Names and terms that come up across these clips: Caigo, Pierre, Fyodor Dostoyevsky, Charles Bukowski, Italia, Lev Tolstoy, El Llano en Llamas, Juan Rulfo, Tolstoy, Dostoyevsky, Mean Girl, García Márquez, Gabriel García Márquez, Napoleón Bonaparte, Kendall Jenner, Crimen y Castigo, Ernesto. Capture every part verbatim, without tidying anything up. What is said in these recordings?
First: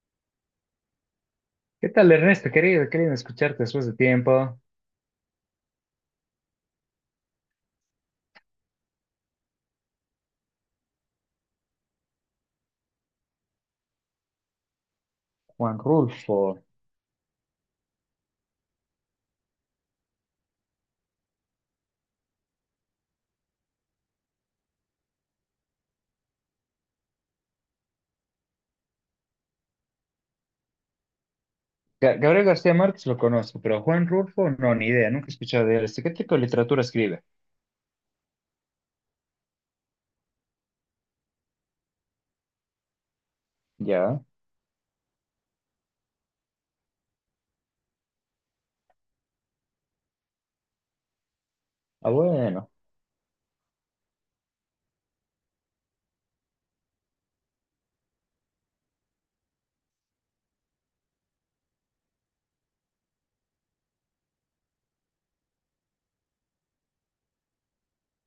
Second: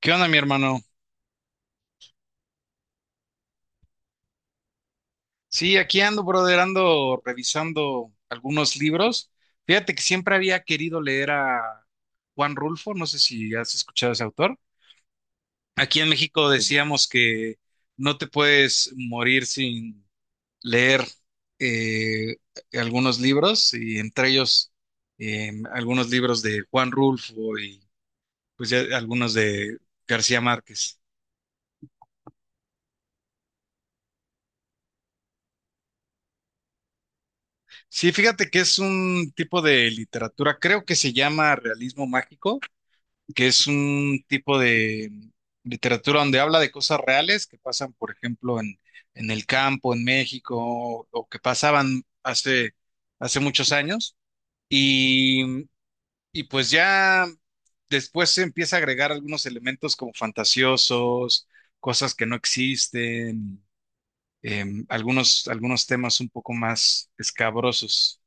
¿Qué onda, mi hermano? ¿Qué tal, Ernesto? Querido, querido escucharte después de tiempo. Sí, aquí ando, brother, ando revisando algunos libros. Fíjate que siempre había querido leer a Juan Rulfo, no sé si has escuchado a ese autor. Juan Aquí en México Rulfo. decíamos que no te puedes morir sin leer eh, algunos libros, y entre ellos eh, algunos libros de Juan Rulfo y pues ya algunos de García Márquez. Ga- Gabriel García Márquez lo conozco, pero Juan Rulfo no, ni idea, nunca he escuchado de él. Este, ¿qué tipo de literatura escribe? Sí, fíjate que es un tipo de literatura, creo que se llama realismo mágico, que es un Ya. tipo de mm, literatura donde habla de cosas reales que pasan, por ejemplo, en, en el campo, en México, o que pasaban Ah, bueno. hace, hace muchos años. Y, mm, y pues ya después se empieza a agregar algunos elementos como fantasiosos, cosas que no existen, em, algunos, algunos temas un poco más escabrosos.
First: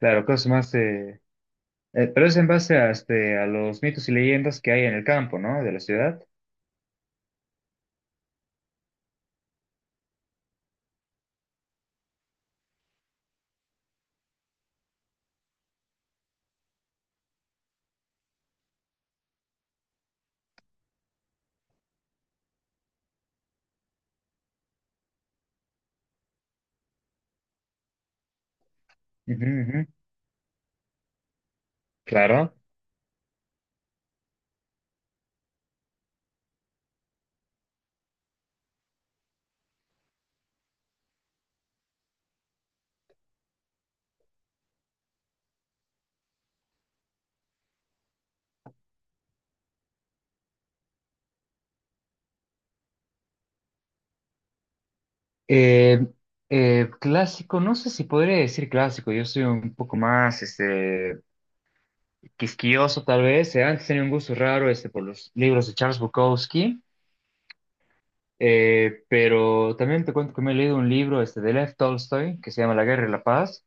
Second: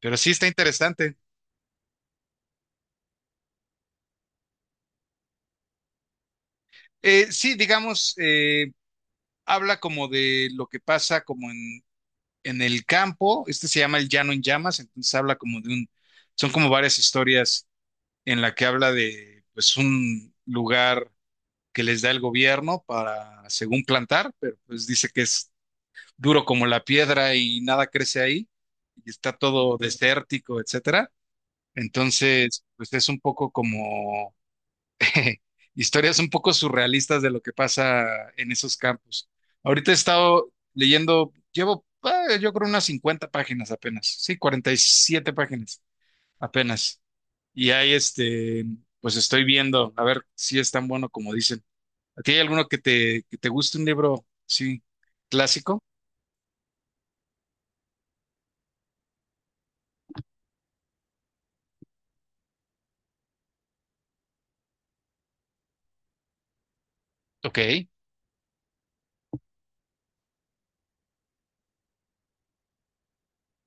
Pero sí está cosas más interesante. eh, eh, pero es en base a, este, a los mitos y leyendas que hay en el campo, ¿no? De la ciudad. Eh, sí, digamos, eh, habla como de lo que pasa como en, en el campo. Este se llama El Llano en Llamas, entonces habla como de un, son como varias historias en la que habla de pues un lugar que les da el gobierno para, según plantar, pero pues dice que es duro como la piedra y nada crece ahí, y está Ujú, todo ujú. desértico, etcétera. Claro. Entonces, pues es un poco como historias un poco surrealistas de lo que pasa en esos campos. Ahorita he estado leyendo, llevo ah, yo creo unas cincuenta páginas apenas, sí, cuarenta y siete páginas apenas. Y ahí este, pues estoy viendo, a ver si es tan bueno como dicen. ¿A ti hay alguno que te, que te guste un libro, sí, clásico? Eh, eh, clásico, no sé si podría decir clásico, yo soy un poco más este, quisquilloso tal vez. Eh, Antes tenía un gusto raro este, por los libros de Charles Bukowski. Ok. Eh, pero también te cuento que me he leído un libro este, de Lev Tolstoy que se llama La Guerra y la Paz,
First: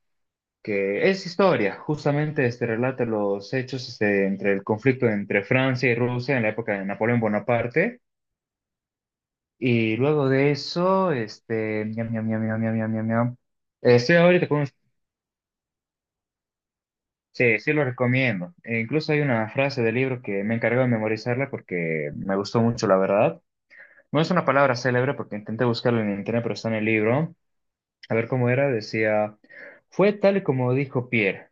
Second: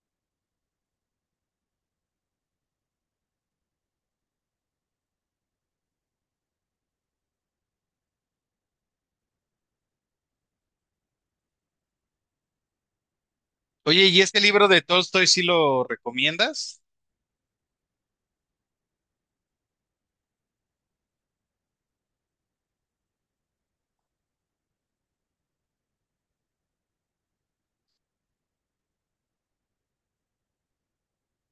que es historia, justamente este, relata los hechos este, entre el conflicto entre Francia y Rusia en la época de Napoleón Bonaparte. Y luego de eso, este, ñam, ñam, ñam, ñam, ñam, ñam, ñam, ñam. Eh, Oye, Estoy ¿y este ahorita con libro un-. de Tolstoy sí lo recomiendas? Sí, sí lo recomiendo. E incluso hay una frase del libro que me encargó de memorizarla porque me gustó mucho, la verdad. No es una palabra célebre porque intenté buscarla en internet, pero está en el libro. A ver cómo era, decía, fue tal y como dijo Pierre,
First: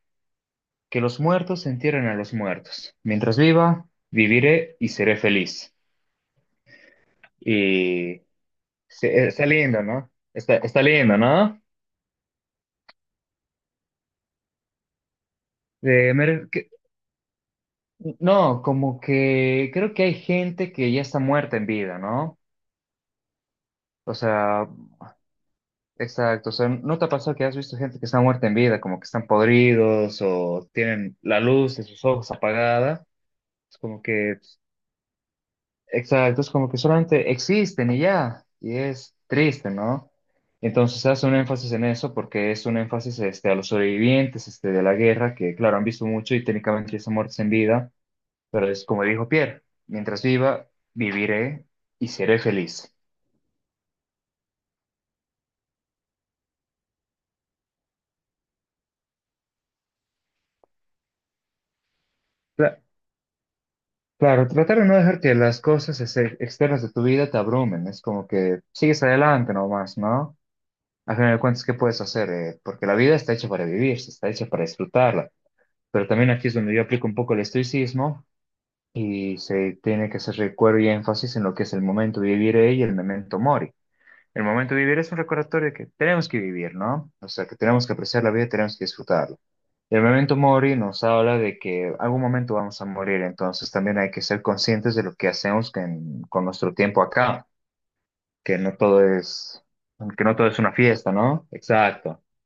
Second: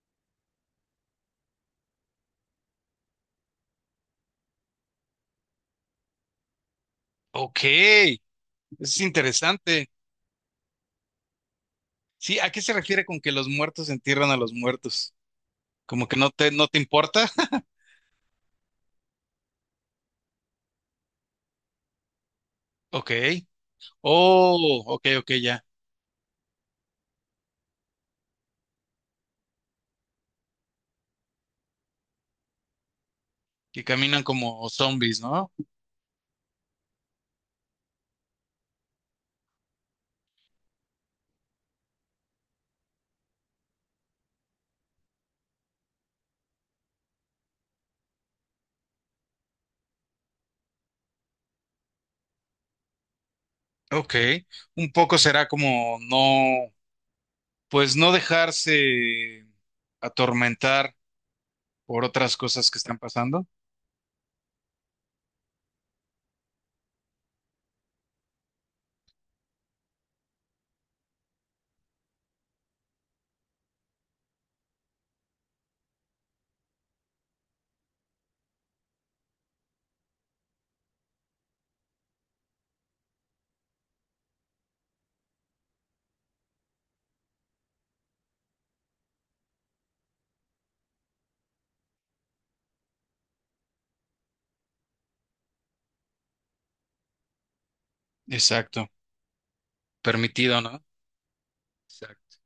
que los muertos se entierren a los muertos. Mientras viva, viviré y seré feliz. Ok, eso Y es se- está lindo, interesante. ¿no? Está, está lindo, ¿no? Sí, ¿a qué se refiere con que los muertos entierran a los muertos? Como Eh, que no me- te, no que- te importa. no, como que creo que hay gente que ya está muerta en vida, ¿no? Ok. O sea, Oh, ok, ok, ya. exacto, o sea, ¿no te ha pasado que has visto gente que está muerta en vida, como que están podridos o tienen la luz de sus ojos apagada? Es Que como caminan que como zombies, ¿no? exacto, es como que solamente existen y ya, y es triste, ¿no? Entonces hace un énfasis en eso porque es un énfasis este, a los sobrevivientes este, de la guerra, que claro, han visto mucho y técnicamente son muertos en vida, pero es como dijo Pierre, mientras viva, viviré y seré feliz. Ok. Un poco será como no, pues no dejarse atormentar por otras cosas Cla- que están pasando. claro, tratar de no dejar que las cosas este, externas de tu vida te abrumen, es como que sigues adelante nomás, ¿no? Al final de cuentas, ¿qué puedes hacer? Eh, porque la vida está hecha para vivir, está hecha para disfrutarla. Pero también aquí es donde yo aplico un poco el estoicismo y se tiene que hacer recuerdo y énfasis en lo que es el momento vivire y el memento mori. El momento vivir es un recordatorio de que tenemos que vivir, ¿no? O sea, que tenemos que apreciar la vida, tenemos que disfrutarla. Y el memento mori nos habla de que algún momento vamos a morir, entonces también hay que ser conscientes de lo que hacemos con, con nuestro tiempo acá, que no Exacto. todo es, que no todo es Permitido, una ¿no? fiesta, ¿no? Exacto. Exacto.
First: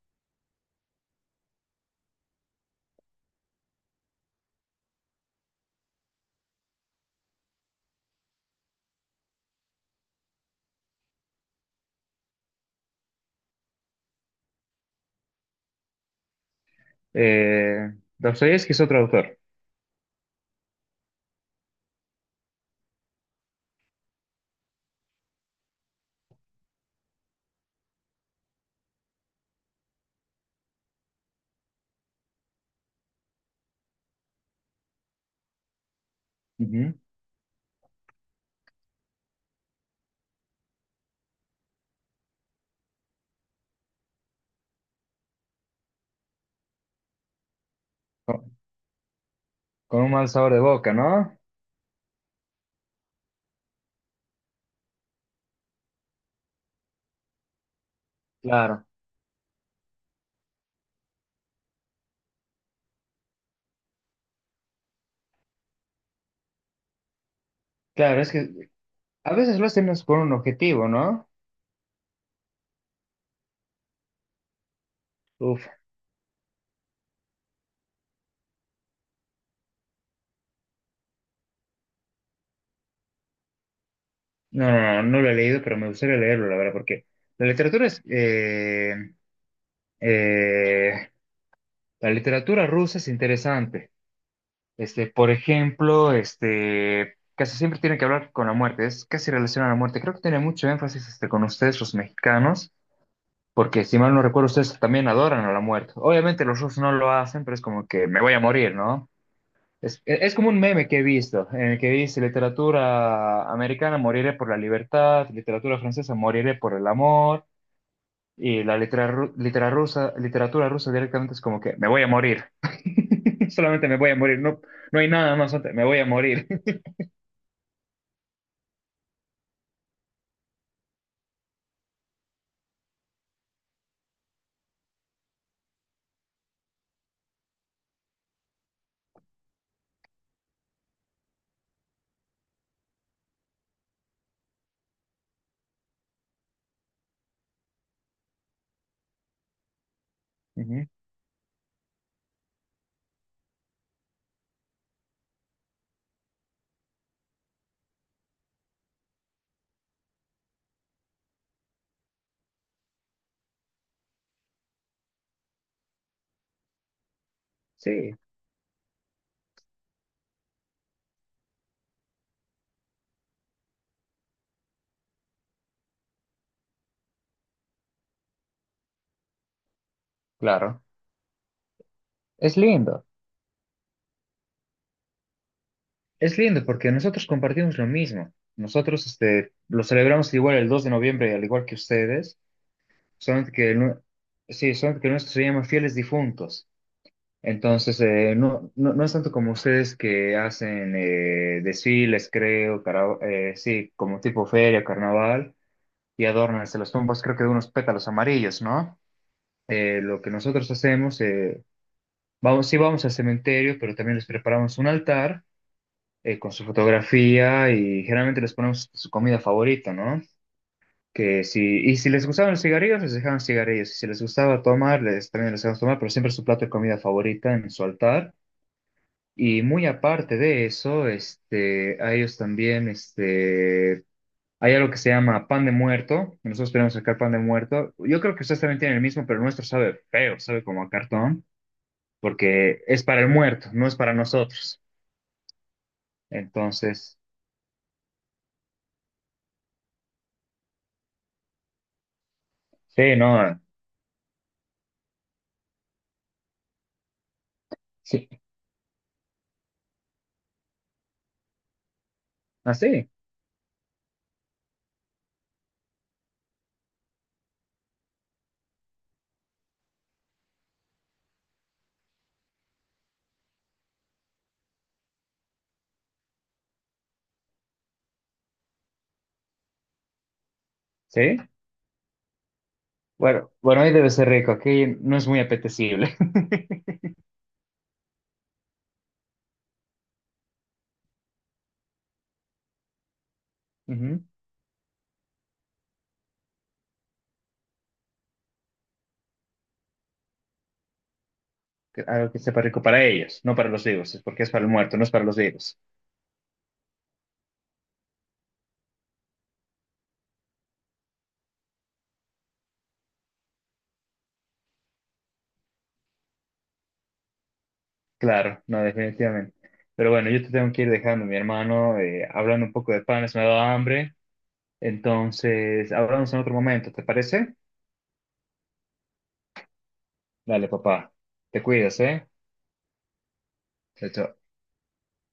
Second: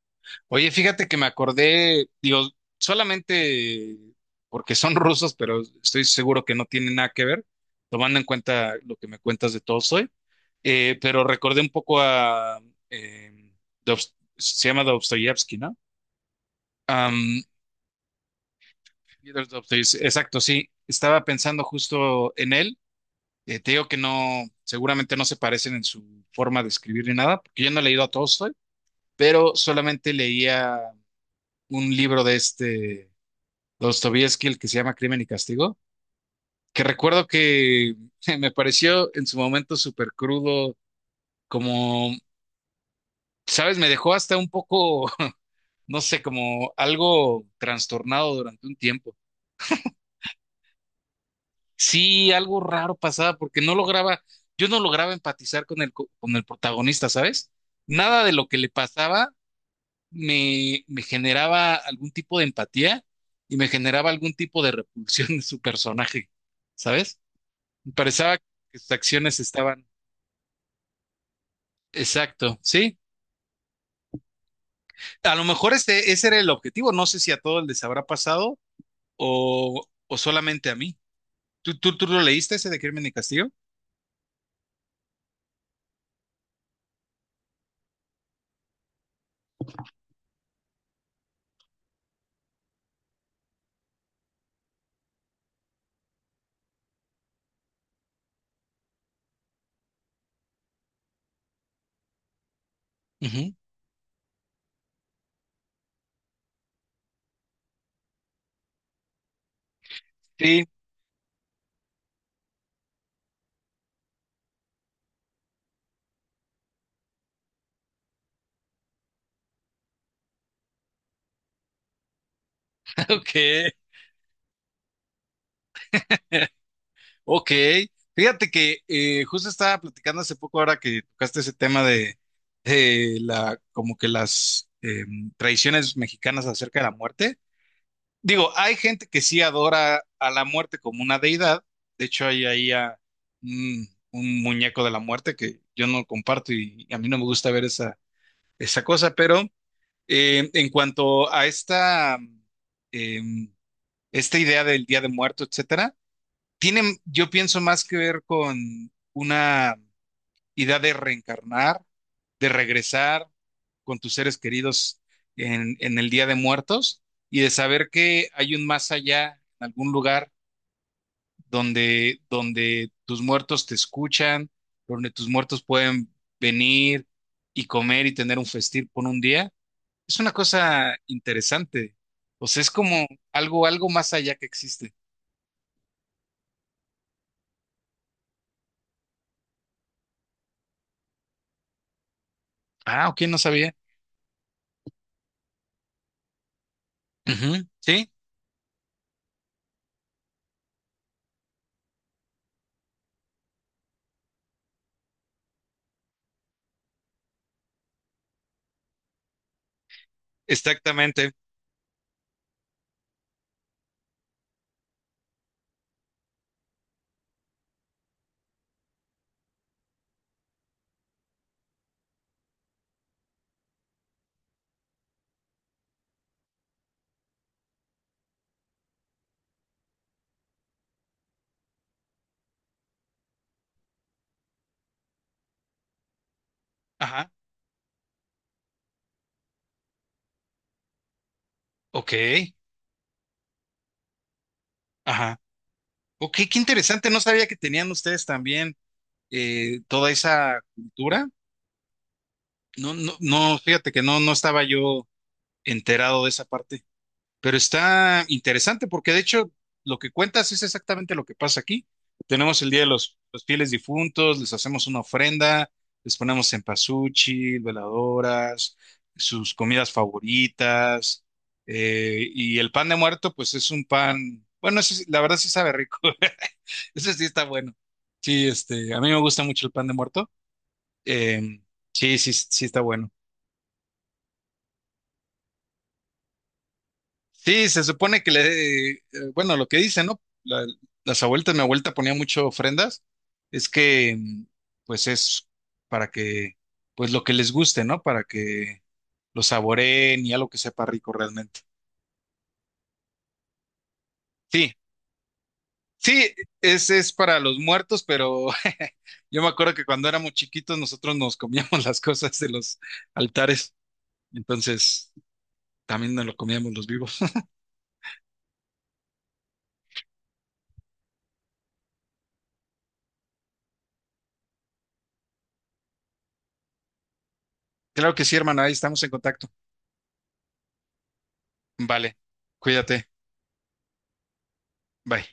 Oye, fíjate que me acordé, digo, solamente porque son rusos, pero estoy seguro que no tienen nada que ver, tomando en cuenta lo que me cuentas de todo. Eh, pero recordé un poco a... eh, Dobst- se llama Dostoyevsky, ¿no? Am, Eh, Dostoyevsky es otro autor. Fyodor Dostoyevsky, exacto, sí. Estaba pensando justo en él. Eh, te digo que no, seguramente no se parecen en su forma de escribir ni nada, porque yo no he leído a Tolstoy, pero solamente leía un libro de este Dostoyevsky, el que se llama Crimen y Castigo, que Ujú. recuerdo que me pareció en su momento súper crudo, como, ¿sabes? Me dejó hasta un poco no sé, como algo trastornado Con, durante un tiempo. con un mal sabor de boca, ¿no? Sí, algo raro pasaba porque no lograba, yo no lograba empatizar con el, co- con el protagonista, ¿sabes? Nada de lo que le Claro, pasaba me, me generaba algún tipo de empatía y me generaba algún tipo de repulsión en su personaje, ¿sabes? Me claro, es parecía que que sus a acciones veces lo estaban... hacemos con un objetivo, ¿no? Exacto, sí. A lo Uf, mejor este, ese era el objetivo. No sé si a todos les habrá pasado o, o solamente a mí. ¿Tú, tú, tú lo leíste ese de Crimen y Castigo? no, no, no, no lo he leído, pero me gustaría leerlo, la verdad, porque la literatura es, eh, eh, la literatura rusa es interesante. Este, por ejemplo, este, casi siempre tiene que hablar con la muerte, es casi relacionado a la muerte. Creo que tiene mucho énfasis, este, con ustedes, los mexicanos, Ujú. porque si mal no recuerdo, ustedes también adoran a la muerte. Obviamente los rusos no lo hacen, pero es como que me voy a morir, ¿no? Es, e-, es como un Sí, meme que he visto, en el que dice literatura americana moriré por la libertad, literatura francesa moriré por el amor, y la litera- ru- litera rusa, literatura rusa directamente es como que me voy a morir. ok, Solamente me voy a morir, no, no hay nada más, antes, me voy a morir. ok. Fíjate que eh, justo estaba platicando hace poco ahora que tocaste ese tema de, de la, como que las em, tradiciones mexicanas acerca de la muerte. Digo, hay gente que sí adora a la muerte como una deidad. De hecho, hay ahí a, mm, un muñeco de la muerte que yo no comparto y, a mí no me gusta ver esa, esa cosa, pero eh, en Ujú. cuanto a esta... em, esta idea del Día de Muerto, etcétera, tiene, yo pienso, más que ver con una idea de reencarnar, de regresar con tus seres queridos en, en el Día de Muertos y de saber Sí, que hay un más allá, en algún lugar donde, donde tus muertos te escuchan, donde tus muertos pueden venir y comer y tener un festín por un día. Es una claro. cosa interesante. O Es sea, es lindo. como algo, algo más allá que existe. Es lindo porque nosotros compartimos lo mismo. Nosotros este, lo celebramos igual el dos de noviembre, al igual que ustedes, Ah, ok, no solamente que, sabía. el nue- sí, solamente que el nuestro se llama Fieles Difuntos. Ujú, Entonces, sí, eh, no, no, no es tanto como ustedes que hacen eh, desfiles, creo, cara- eh, sí, como tipo feria, carnaval, y adornan hasta las tumbas, creo que de unos pétalos amarillos, ¿no? Eh, lo que nosotros hacemos, exactamente. eh, vamos, sí vamos al cementerio, pero también les preparamos un altar eh, con su fotografía y generalmente les ponemos su comida favorita, ¿no? Que si, y si les gustaban los cigarrillos, les dejaban cigarrillos, y si les gustaba tomar, les, también les dejaban tomar, pero siempre su plato de comida favorita en su altar. Y muy aparte de eso, este, a ellos también, este, hay algo que se llama pan de muerto. Nosotros tenemos acá Ajá. pan de muerto. Yo creo que ustedes también tienen el mismo, pero el nuestro sabe feo, sabe como a cartón, Ok. porque es para el muerto, no es para nosotros. Ajá. Ok, qué interesante. No Entonces, sabía que tenían ustedes también eh, toda esa cultura. No, no, sí, no, no, fíjate que no, no estaba yo enterado de esa parte. Pero está sí, interesante porque de hecho lo que cuentas es exactamente lo que pasa aquí. Tenemos el Día de así, los, los Fieles Difuntos, les hacemos una ofrenda, les ponemos cempasúchil, veladoras, sus comidas favoritas. Eh, y el pan de muerto, pues es un pan, bueno, ese sí- la verdad sí sabe rico. Ese sí está bueno. Sí, este, a mí me gusta mucho el pan de muerto. sí. Sí. Em, sí, sí, sí está bueno. Bueno, bueno, ahí debe ser rico, aquí no es muy apetecible. Sí, se supone que le, eh, bueno, lo que dicen, ¿no? La- las abuelitas, mi abuelita ponía mucho ofrendas, es que, Ujú. mm, pues es para que, pues lo que les guste, ¿no? Para que lo saboreen y algo que sepa rico realmente. Que- algo que sepa rico para ellos, no para los vivos, es porque es para el Sí, muerto, no es para los vivos. sí, ese es para los muertos, pero yo me acuerdo que cuando éramos chiquitos nosotros nos comíamos las cosas de los altares, entonces también nos lo comíamos los vivos. Claro, no, definitivamente. Pero bueno, yo te tengo que ir dejando, mi hermano, eh, hablando un poco de panes, me ha dado hambre. Entonces, hablamos en otro momento, ¿te parece? Claro que sí, hermano, ahí estamos en contacto. Dale, papá. Te cuidas, Vale, ¿eh? cuídate, Chao, chao. bye.